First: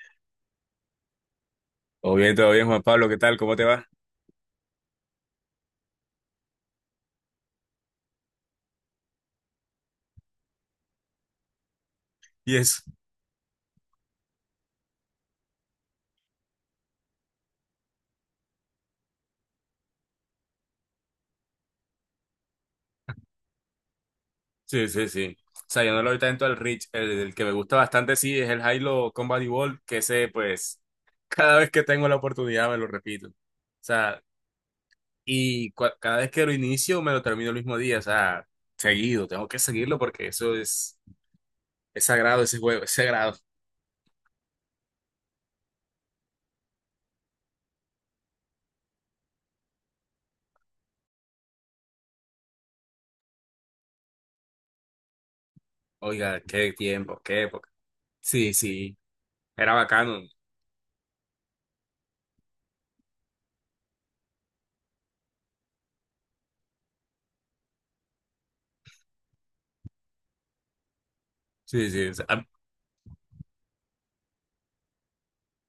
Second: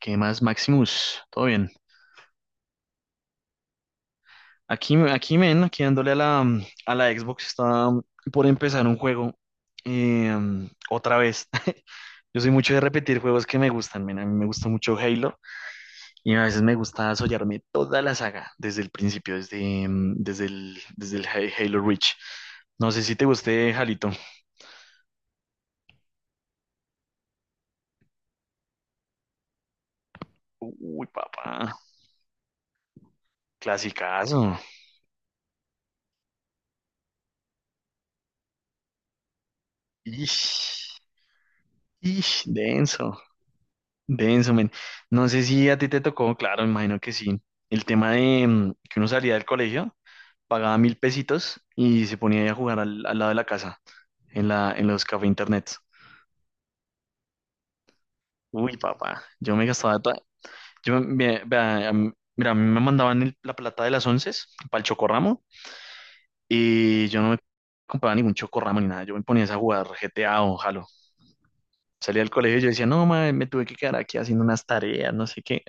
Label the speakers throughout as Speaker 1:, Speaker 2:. Speaker 1: ¿Qué más, Maximus? ¿Todo bien?
Speaker 2: Todo bien, Juan Pablo, ¿qué tal? ¿Cómo te va?
Speaker 1: Aquí, men, aquí dándole a la Xbox, está por empezar un juego eh, otra vez. Yo soy mucho de
Speaker 2: Yes.
Speaker 1: repetir juegos que me gustan, men. A mí me gusta mucho Halo y a veces me gusta sollarme toda la saga desde el principio, desde el Halo Reach. No sé si te guste, Jalito.
Speaker 2: Sí, sí, sí. O sea, yo no lo doy tanto al Rich. El que me gusta bastante, sí, es el Halo Combat Evolved, que ese, pues,
Speaker 1: Uy,
Speaker 2: cada vez
Speaker 1: papá,
Speaker 2: que tengo la oportunidad me lo repito. O sea,
Speaker 1: clasicazo.
Speaker 2: y cada vez que lo inicio me lo termino el mismo día. O sea, seguido, tengo que seguirlo porque eso es,
Speaker 1: Ish,
Speaker 2: es sagrado
Speaker 1: ish,
Speaker 2: ese juego, es
Speaker 1: denso.
Speaker 2: sagrado.
Speaker 1: Denso, men. No sé si a ti te tocó, claro, me imagino que sí. El tema de que uno salía del colegio, pagaba mil pesitos y se ponía ahí a jugar al lado de la casa, en en los cafés internet.
Speaker 2: Oiga, qué tiempo, qué época. Sí,
Speaker 1: Uy,
Speaker 2: sí,
Speaker 1: papá, yo me
Speaker 2: era
Speaker 1: gastaba toda.
Speaker 2: bacano.
Speaker 1: Yo me, vea, a mí- Mira, a mí me mandaban la plata de las once para el chocorramo y yo no me compraba ningún chocorramo ni nada. Yo me ponía a jugar GTA o Halo.
Speaker 2: Sí, sí, o
Speaker 1: Salía
Speaker 2: sea,
Speaker 1: del colegio y yo decía, no, madre, me tuve que quedar aquí haciendo unas tareas, no sé qué.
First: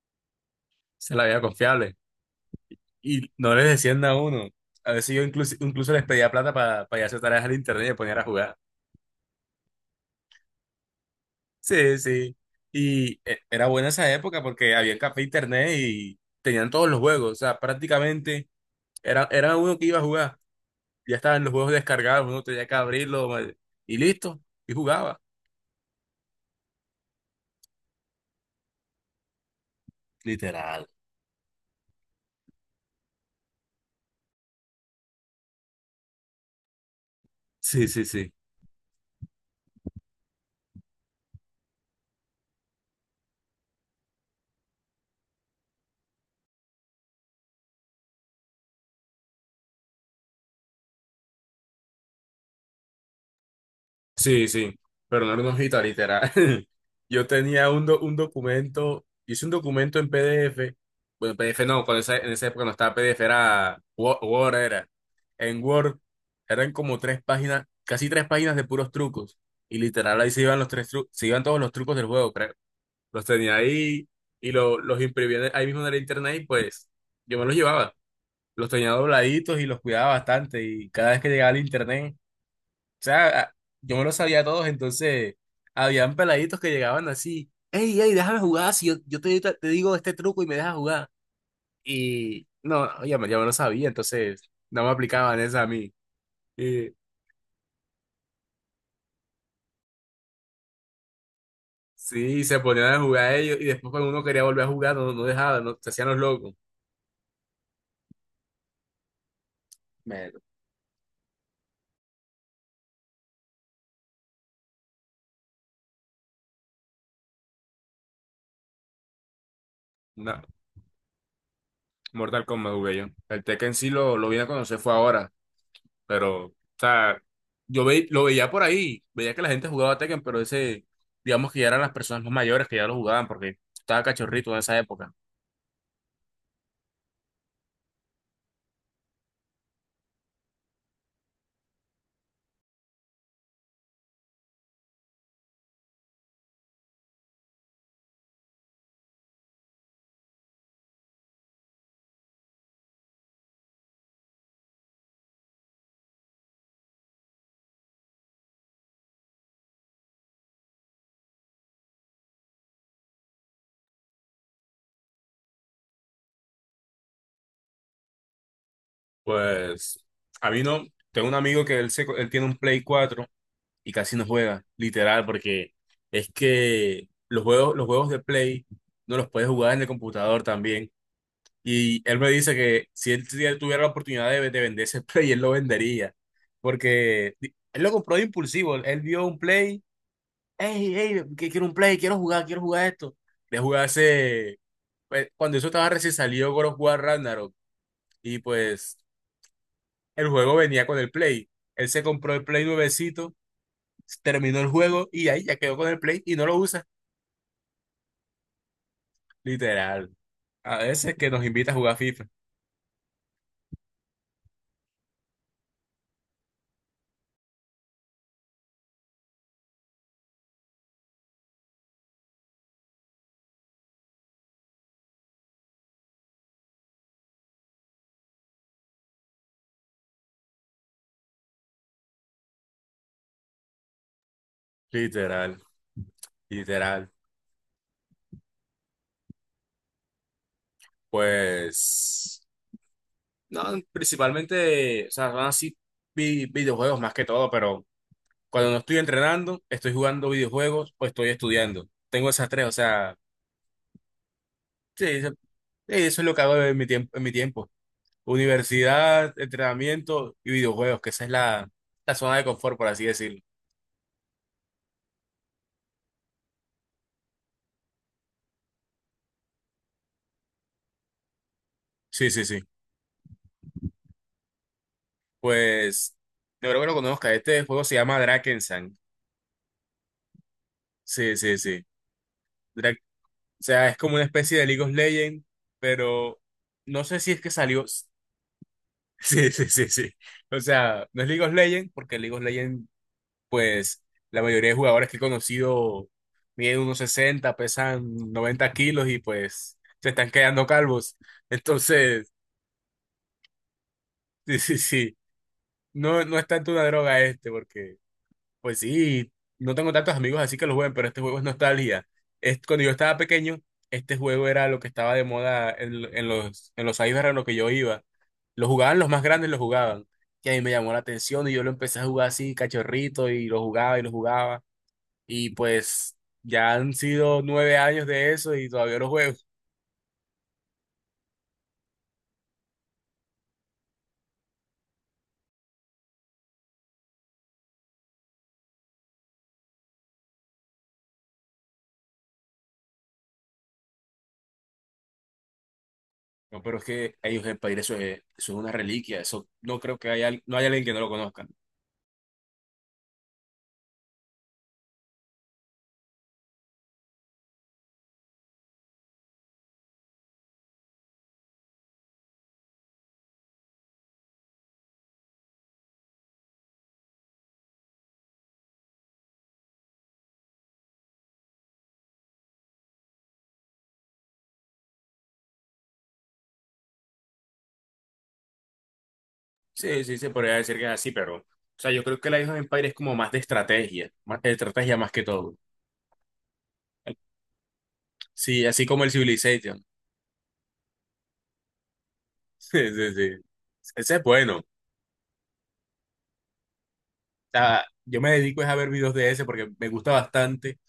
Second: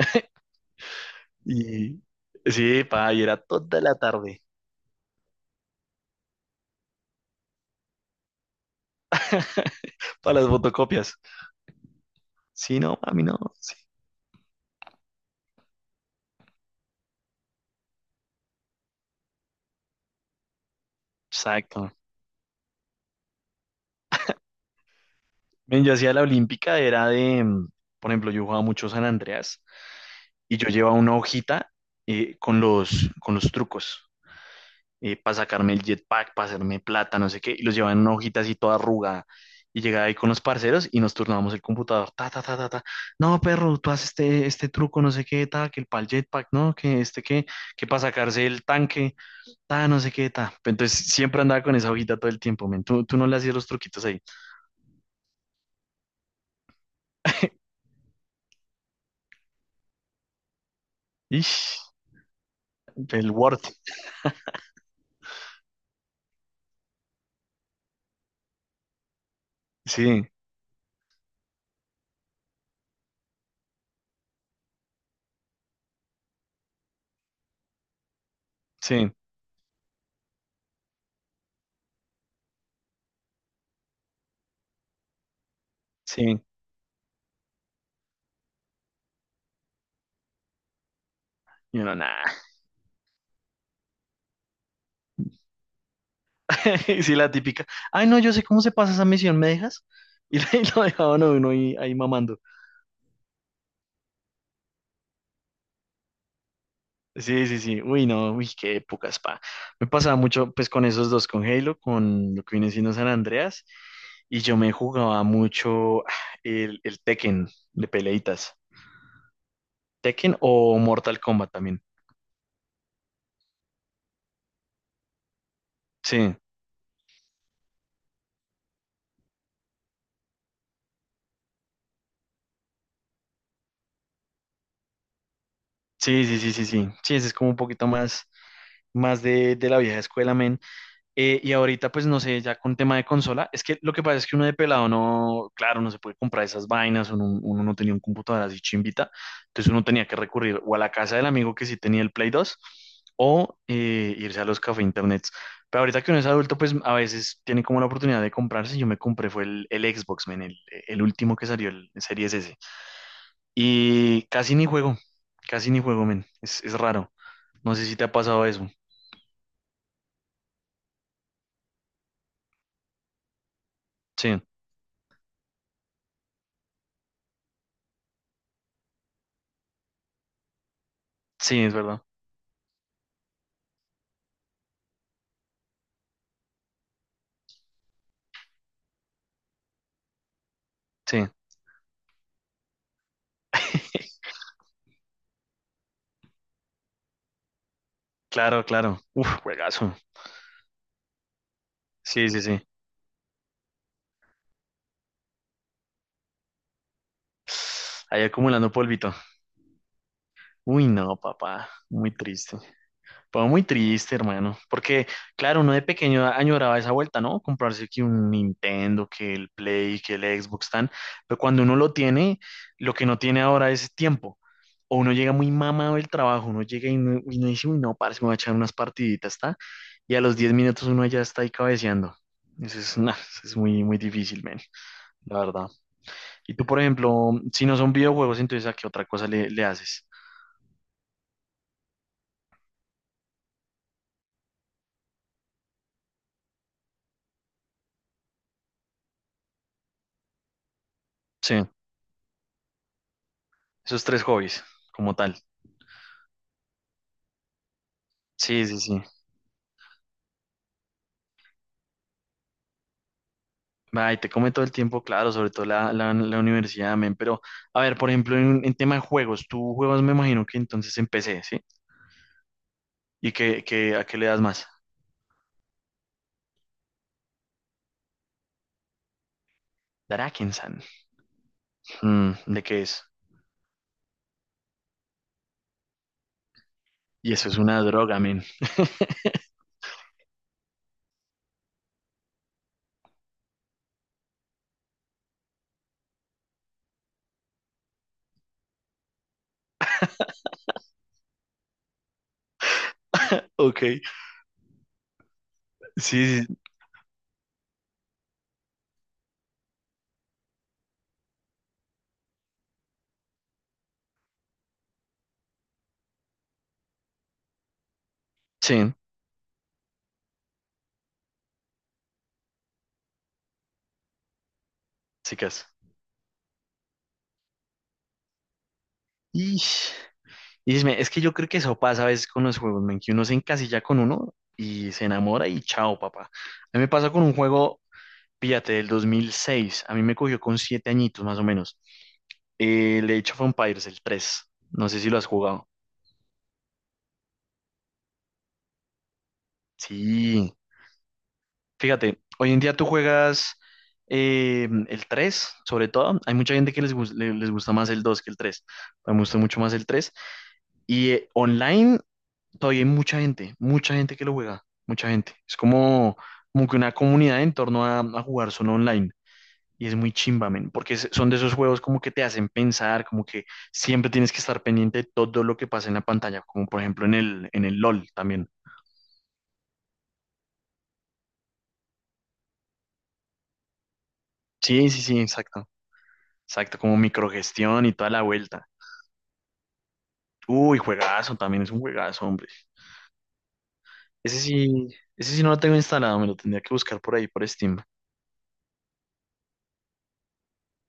Speaker 2: se la veía confiable.
Speaker 1: Y sí, pa, y
Speaker 2: Y
Speaker 1: era
Speaker 2: no les
Speaker 1: toda la
Speaker 2: decían a
Speaker 1: tarde
Speaker 2: uno. A veces yo incluso les pedía plata para hacer tareas al internet y me ponían a jugar.
Speaker 1: para las fotocopias.
Speaker 2: Sí, sí.
Speaker 1: Sí, no, a
Speaker 2: Y
Speaker 1: mí no.
Speaker 2: era
Speaker 1: Sí,
Speaker 2: buena esa época porque había café e internet y tenían todos los juegos. O sea, prácticamente era uno que iba a jugar. Ya estaban los juegos
Speaker 1: exacto.
Speaker 2: descargados, uno tenía que abrirlo y listo. Y jugaba.
Speaker 1: Men, yo hacía la olímpica, era de por ejemplo, yo jugaba mucho San Andreas y yo
Speaker 2: Literal.
Speaker 1: llevaba una hojita con con los trucos para sacarme el jetpack, para hacerme plata, no sé qué, y los
Speaker 2: Sí,
Speaker 1: llevaba en
Speaker 2: sí,
Speaker 1: una
Speaker 2: sí.
Speaker 1: hojita así toda arrugada. Y llegaba ahí con los parceros y nos turnábamos el computador. Ta, ta, ta, ta, ta. No, perro, tú haces este truco, no sé qué, ta, que el pal jetpack, no, que este, que para sacarse el tanque ta, no sé qué, ta. Entonces siempre andaba con esa hojita todo el tiempo, men. Tú no le hacías los truquitos ahí.
Speaker 2: Sí, sí, pero no era una hojita, literal. Yo tenía un documento, hice un documento en PDF. Bueno, PDF
Speaker 1: Ish,
Speaker 2: no, cuando en esa época no estaba PDF,
Speaker 1: el Word.
Speaker 2: era Word, era. En Word eran como tres páginas, casi tres páginas de puros trucos, y literal
Speaker 1: Sí,
Speaker 2: ahí se iban los tres trucos, se iban todos los trucos del juego, creo. Los tenía ahí y los imprimía ahí mismo en el internet y pues yo me los llevaba. Los tenía
Speaker 1: sí,
Speaker 2: dobladitos y los cuidaba bastante y cada vez que llegaba al internet. O sea, yo me lo sabía a todos, entonces habían
Speaker 1: sí.
Speaker 2: peladitos que llegaban así, hey, hey, déjame jugar, si yo, te digo este truco y me dejas jugar.
Speaker 1: Y uno, nada.
Speaker 2: Y no, ya me lo sabía, entonces no me aplicaban esa a mí. Y
Speaker 1: Sí, la típica. Ay, no, yo sé cómo se pasa esa misión, ¿me dejas? Y ahí lo dejaban a uno ahí, ahí mamando.
Speaker 2: sí, se ponían a jugar ellos y después cuando uno quería volver a jugar, no, no dejaban, no, se hacían los locos.
Speaker 1: Sí, sí, sí. Uy, no, uy, qué épocas pa. Me pasaba
Speaker 2: Me-
Speaker 1: mucho, pues, con esos dos, con Halo, con lo que viene siendo San Andreas. Y yo me jugaba mucho el Tekken de peleitas. Tekken
Speaker 2: Una,
Speaker 1: o Mortal Kombat también.
Speaker 2: Mortal Kombat jugué yo. El Tekken sí lo vine a conocer fue ahora.
Speaker 1: Sí,
Speaker 2: Pero, o sea, yo lo veía por ahí, veía que la gente jugaba Tekken, pero ese, digamos que ya eran las personas más mayores que ya lo jugaban, porque estaba cachorrito en esa época.
Speaker 1: sí, sí, sí, sí, sí. Sí, ese es como un poquito más, más de la vieja escuela, men. Y ahorita, pues no sé, ya con tema de consola, es que lo que pasa es que uno de pelado no, claro, no se puede comprar esas vainas, uno no tenía un computador así chimbita, entonces uno tenía que recurrir o a la casa del amigo que sí tenía el Play dos o irse a los café internets. Pero ahorita que uno es adulto, pues a veces tiene como la oportunidad de comprarse. Yo me compré, fue el Xbox, men, el último que salió, el Series S. Y casi ni juego, men, es raro. No sé si te ha pasado eso.
Speaker 2: Pues, a mí no, tengo un amigo que él tiene un Play 4 y casi no
Speaker 1: Sí,
Speaker 2: juega, literal, porque es que los juegos de Play no los puedes jugar en el computador también.
Speaker 1: sí, es
Speaker 2: Y
Speaker 1: verdad.
Speaker 2: él me dice que si él tuviera la oportunidad de vender ese Play, él lo vendería, porque él lo compró de impulsivo, él vio un Play. Hey, hey,
Speaker 1: Sí,
Speaker 2: que quiero un play, quiero jugar esto. Le jugué hace, pues, cuando eso estaba recién salido God of War Ragnarok, y
Speaker 1: claro,
Speaker 2: pues
Speaker 1: claro. Uf, juegazo.
Speaker 2: el juego venía con el play. Él se
Speaker 1: Sí,
Speaker 2: compró
Speaker 1: sí,
Speaker 2: el
Speaker 1: sí.
Speaker 2: play nuevecito, terminó el juego y ahí ya quedó con el play y no lo usa.
Speaker 1: Ahí acumulando polvito.
Speaker 2: Literal. A
Speaker 1: Uy,
Speaker 2: veces
Speaker 1: no,
Speaker 2: que nos
Speaker 1: papá.
Speaker 2: invita a jugar
Speaker 1: Muy
Speaker 2: FIFA.
Speaker 1: triste. Fue muy triste, hermano, porque claro, uno de pequeño añoraba esa vuelta, ¿no? Comprarse que un Nintendo, que el Play, que el Xbox tan, pero cuando uno lo tiene, lo que no tiene ahora es tiempo. O uno llega muy mamado del trabajo, uno llega y no dice, uy, no, parce, me voy a echar unas partiditas, ¿está? Y a los 10 minutos uno ya está ahí cabeceando. Eso es, nah, eso es muy, muy difícil, men, la
Speaker 2: Literal,
Speaker 1: verdad. Y tú, por
Speaker 2: literal.
Speaker 1: ejemplo, si no son videojuegos, entonces ¿a qué otra cosa le, le haces?
Speaker 2: Pues, no, principalmente, o sea, son así videojuegos más que todo. Pero cuando no estoy entrenando, estoy jugando videojuegos o estoy
Speaker 1: Sí,
Speaker 2: estudiando. Tengo esas tres, o sea,
Speaker 1: esos tres hobbies, como
Speaker 2: sí,
Speaker 1: tal.
Speaker 2: eso es lo que hago en mi tiempo, en mi tiempo.
Speaker 1: Sí, sí, sí.
Speaker 2: Universidad, entrenamiento y videojuegos, que esa es la zona de confort, por así decirlo.
Speaker 1: Ay, te come todo el tiempo, claro, sobre todo la universidad, men. Pero, a ver, por ejemplo, en tema de juegos, tú juegas, me imagino que entonces en PC, ¿sí?
Speaker 2: Sí, sí, sí.
Speaker 1: ¿Y qué, qué- a qué le das más?
Speaker 2: Pues, yo creo que lo conozca. Este juego se llama Drakensang.
Speaker 1: Darakensan.
Speaker 2: Sí, sí, sí.
Speaker 1: Mm, ¿de qué
Speaker 2: Dra-
Speaker 1: es?
Speaker 2: o sea, es como una especie de League of Legends, pero no sé si
Speaker 1: Y
Speaker 2: es que
Speaker 1: eso es una
Speaker 2: salió.
Speaker 1: droga, men.
Speaker 2: Sí, sí, sí, sí. O sea, no es League of Legends, porque League of Legends, pues la mayoría de jugadores que he conocido miden unos 60, pesan 90 kilos y pues se están quedando calvos. Entonces,
Speaker 1: Ok.
Speaker 2: sí, sí, sí, no, no
Speaker 1: Sí,
Speaker 2: es
Speaker 1: sí,
Speaker 2: tanto una droga este, porque pues sí, no tengo tantos amigos así que lo jueguen, pero este juego es nostalgia. Es, cuando yo estaba pequeño, este juego era lo que estaba de moda en los cyber en los que yo iba. Lo
Speaker 1: sí,
Speaker 2: jugaban los más grandes, lo jugaban. Y a mí me llamó la atención y yo lo empecé a jugar así, cachorrito, y lo jugaba y lo jugaba. Y
Speaker 1: chicas.
Speaker 2: pues ya han sido 9 años de eso y todavía no juego.
Speaker 1: Ish. Y dime, es que yo creo que eso pasa a veces con los juegos, men, que uno se encasilla con uno y se enamora y chao, papá. A mí me pasa con un juego, fíjate, del 2006. A mí me cogió con siete añitos más o menos. El Age of Empires, el 3. No sé si lo has jugado.
Speaker 2: No, pero es que ellos el país, eso es una reliquia. Eso no creo que haya,
Speaker 1: Sí.
Speaker 2: no haya alguien que no lo conozca.
Speaker 1: Fíjate, hoy en día tú juegas el 3, sobre todo. Hay mucha gente que les gusta más el 2 que el 3. Me gusta mucho más el 3. Y online todavía hay mucha gente que lo juega. Mucha gente. Es como, como que una comunidad en torno a jugar solo online. Y es muy chimba, men, porque es- son de esos juegos como que te hacen pensar, como que siempre tienes que estar pendiente de todo lo que pasa en la pantalla, como por ejemplo en en el LOL también.
Speaker 2: Sí, sí, se podría decir que es así. Pero, o sea, yo creo que la Age of Empires es como más de estrategia, más de
Speaker 1: Sí,
Speaker 2: estrategia
Speaker 1: sí,
Speaker 2: más
Speaker 1: sí,
Speaker 2: que todo.
Speaker 1: exacto. Exacto, como microgestión y toda la
Speaker 2: Sí,
Speaker 1: vuelta.
Speaker 2: así como el Civilization.
Speaker 1: Uy, juegazo, también es un juegazo, hombre.
Speaker 2: Sí, sí, sí. Ese es
Speaker 1: Ese
Speaker 2: bueno. O
Speaker 1: sí, ese sí no lo tengo instalado, me lo tendría que buscar por ahí, por Steam.
Speaker 2: sea, yo me dedico es a ver videos de ese porque me gusta bastante,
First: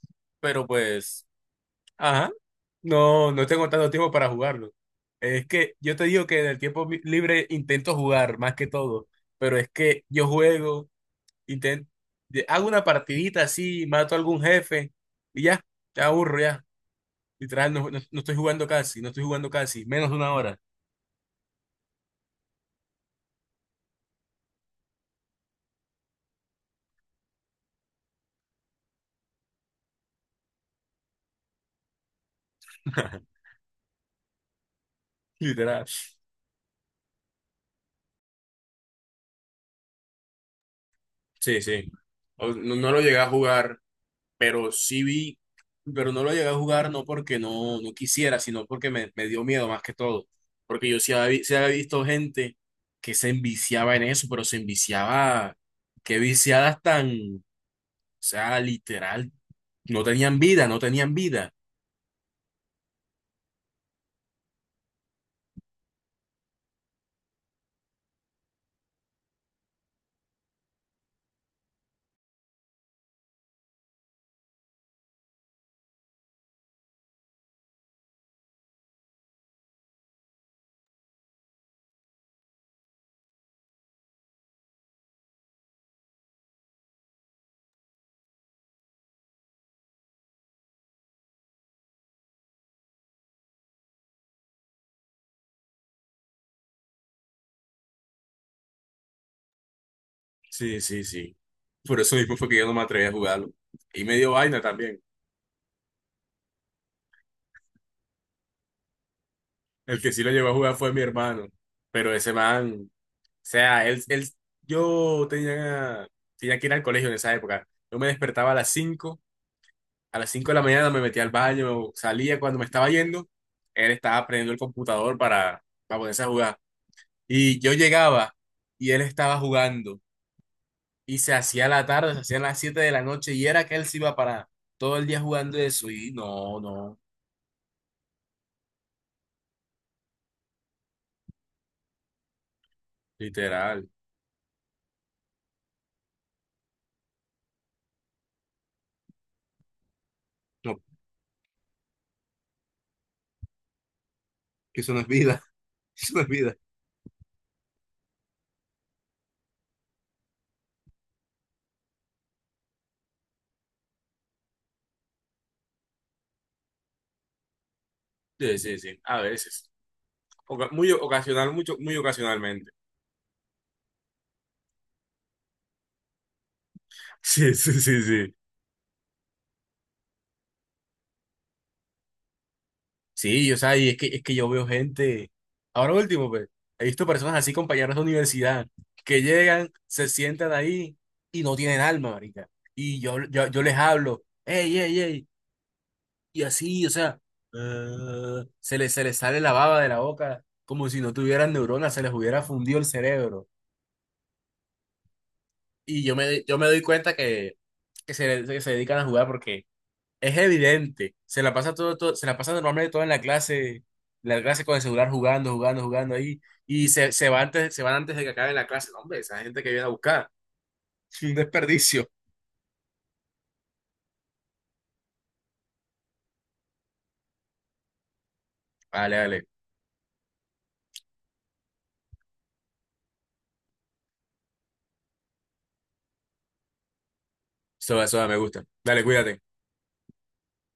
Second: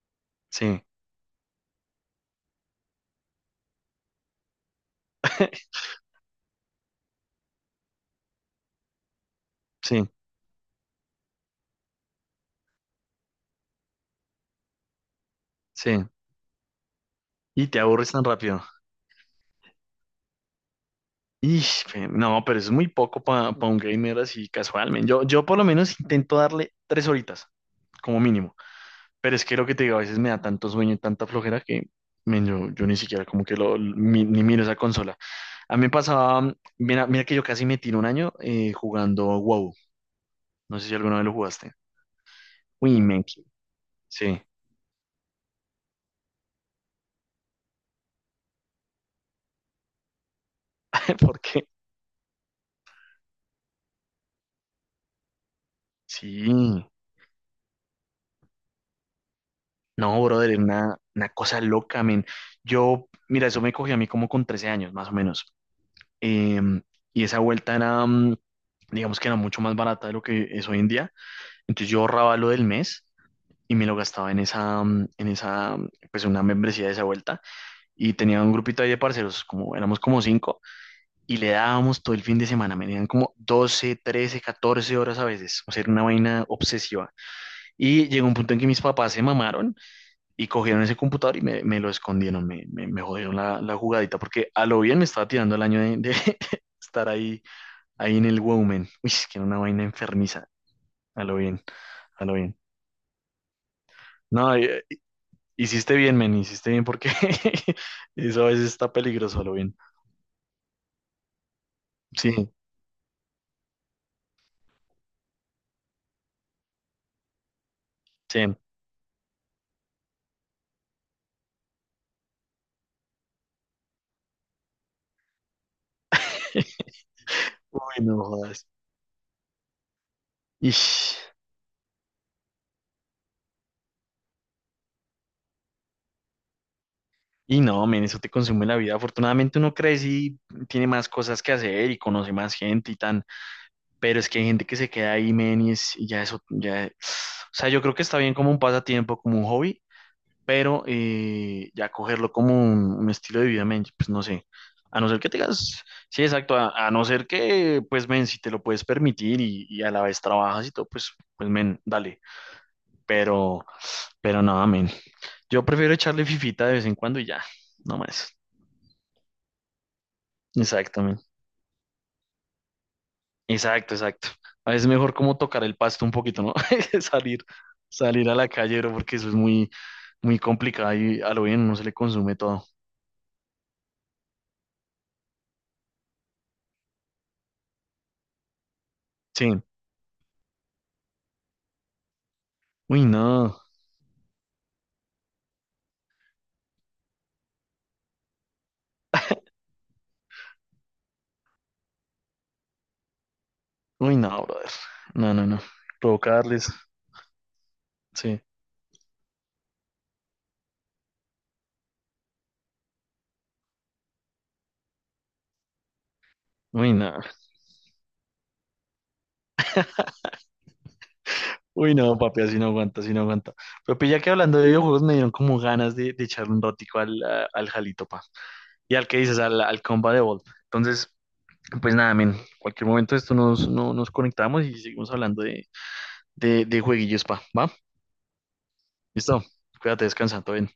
Speaker 2: pero
Speaker 1: Sí,
Speaker 2: pues. Ajá. No, no tengo tanto tiempo para jugarlo. Es que yo te digo que en el tiempo libre intento jugar más que todo, pero es que
Speaker 1: sí,
Speaker 2: yo juego, intento, hago una partidita así, mato a algún jefe y ya, te
Speaker 1: sí.
Speaker 2: aburro ya.
Speaker 1: Y
Speaker 2: Literal,
Speaker 1: te aburres
Speaker 2: no
Speaker 1: tan
Speaker 2: estoy
Speaker 1: rápido.
Speaker 2: jugando casi, no estoy jugando casi, menos de 1 hora.
Speaker 1: Ish, pe- no, pero es muy poco para un gamer así casualmente. Yo por lo menos intento darle tres horitas, como mínimo. Pero es que lo que te digo, a veces me da tanto sueño y tanta flojera que men, yo ni siquiera como que ni miro esa consola. A mí
Speaker 2: Literal.
Speaker 1: me pasaba, mira, mira que yo casi me tiro un año jugando WoW. No sé si alguna vez lo
Speaker 2: Sí,
Speaker 1: jugaste.
Speaker 2: sí. No, no lo
Speaker 1: Uy,
Speaker 2: llegué
Speaker 1: men,
Speaker 2: a
Speaker 1: qué-
Speaker 2: jugar.
Speaker 1: sí.
Speaker 2: Pero sí vi, pero no lo llegué a jugar no porque no, no quisiera, sino porque me dio miedo más que todo. Porque yo sí
Speaker 1: ¿Por
Speaker 2: había, sí
Speaker 1: qué?
Speaker 2: había visto gente que se enviciaba en eso, pero se enviciaba, qué viciadas
Speaker 1: Sí.
Speaker 2: tan, o sea, literal, no
Speaker 1: No,
Speaker 2: tenían
Speaker 1: brother, es
Speaker 2: vida, no tenían
Speaker 1: una
Speaker 2: vida.
Speaker 1: cosa loca, men. Yo, mira, eso me cogí a mí como con 13 años, más o menos. Em, y esa vuelta era, digamos que era mucho más barata de lo que es hoy en día. Entonces yo ahorraba lo del mes y me lo gastaba en esa, pues una membresía de esa vuelta. Y tenía un grupito ahí de parceros, como éramos como cinco, y le dábamos todo el fin de semana, me dieron como 12 13 14 horas a veces, o sea, era una vaina obsesiva. Y llegó un punto en que mis papás se mamaron y cogieron ese computador y me lo escondieron, me jodieron la jugadita, porque a lo bien me estaba tirando el año de estar ahí, ahí en el Woman. Uy, es que era una vaina enfermiza,
Speaker 2: Sí, sí,
Speaker 1: a
Speaker 2: sí.
Speaker 1: lo bien,
Speaker 2: Por eso
Speaker 1: a lo
Speaker 2: mismo fue que
Speaker 1: bien.
Speaker 2: yo no me atreví a jugarlo. Y me dio
Speaker 1: No,
Speaker 2: vaina
Speaker 1: y,
Speaker 2: también.
Speaker 1: hiciste bien, men, hiciste bien porque eso a veces está peligroso, lo bien.
Speaker 2: El que sí lo llegó a jugar fue mi hermano, pero ese
Speaker 1: Sí,
Speaker 2: man... Sea, él, yo tenía, tenía que ir al colegio en esa época. Yo me despertaba a
Speaker 1: sí.
Speaker 2: las cinco a las cinco de la mañana, me metía al baño, salía cuando me estaba yendo, él estaba prendiendo el computador para ponerse a jugar. Y yo
Speaker 1: Uy, no
Speaker 2: llegaba
Speaker 1: jodas.
Speaker 2: y él estaba jugando.
Speaker 1: Ish.
Speaker 2: Y se hacía la tarde, se hacían las 7 de la noche y era que él se iba. Para todo el día jugando eso. Y no, no,
Speaker 1: Y no, men, eso te consume la vida. Afortunadamente uno crece y tiene más cosas que hacer y conoce más gente y tan.
Speaker 2: literal.
Speaker 1: Pero es que hay gente que se queda ahí, men, y, es, y ya eso, ya. O sea, yo creo que está bien como un pasatiempo, como un hobby,
Speaker 2: No,
Speaker 1: pero ya cogerlo como un estilo de vida, men, pues no sé.
Speaker 2: que eso
Speaker 1: A
Speaker 2: no es
Speaker 1: no ser que
Speaker 2: vida,
Speaker 1: tengas,
Speaker 2: eso no
Speaker 1: sí,
Speaker 2: es
Speaker 1: exacto,
Speaker 2: vida.
Speaker 1: a no ser que, pues, men, si te lo puedes permitir y a la vez trabajas y todo, pues, pues, men, dale. Pero, pero nada, men. Yo prefiero echarle fifita de vez en cuando y ya, no más.
Speaker 2: Sí, sí, sí, a veces. Muy
Speaker 1: Exacto, men.
Speaker 2: ocasional, mucho, muy ocasionalmente.
Speaker 1: Exacto, exacto. A veces es mejor como tocar el pasto un poquito, ¿no? Salir,
Speaker 2: Sí, sí, sí,
Speaker 1: salir
Speaker 2: sí.
Speaker 1: a la calle, bro, porque eso es muy, muy complicado y a lo bien no se le consume todo.
Speaker 2: Sí, o sea, y es que, yo veo gente, ahora último, pues, he visto personas así, compañeros de universidad, que
Speaker 1: Sí.
Speaker 2: llegan, se sientan ahí y no tienen alma, marica. Y
Speaker 1: Uy,
Speaker 2: yo, yo,
Speaker 1: no.
Speaker 2: yo les hablo, ey, ey, ey, y así, o sea, se les sale la baba de la boca, como si no tuvieran neuronas, se les hubiera fundido el cerebro.
Speaker 1: Uy, no, brother. No, no, no.
Speaker 2: Y yo me
Speaker 1: Provocarles.
Speaker 2: doy cuenta que, que
Speaker 1: Sí.
Speaker 2: se, que se dedican a jugar porque es evidente. Se la pasa normalmente todo en la clase con el celular jugando, jugando, jugando ahí. Y
Speaker 1: Uy,
Speaker 2: se,
Speaker 1: no.
Speaker 2: se va antes, se van antes de que acabe la clase. No, hombre, esa gente que viene a buscar. Un
Speaker 1: Uy,
Speaker 2: desperdicio.
Speaker 1: no, papi, así no aguanta, así no aguanta. Pero pues, ya que hablando de videojuegos me dieron como ganas de echarle un rótico al Jalito, pa. Y al
Speaker 2: Vale,
Speaker 1: que dices,
Speaker 2: dale.
Speaker 1: al Combat Evolved. Entonces, pues nada, men. Cualquier momento de esto nos, no- nos conectamos y seguimos hablando de jueguillos, pa. ¿Va?
Speaker 2: Eso me gusta. Dale, cuídate.
Speaker 1: Listo. Cuídate, descansa, todo bien.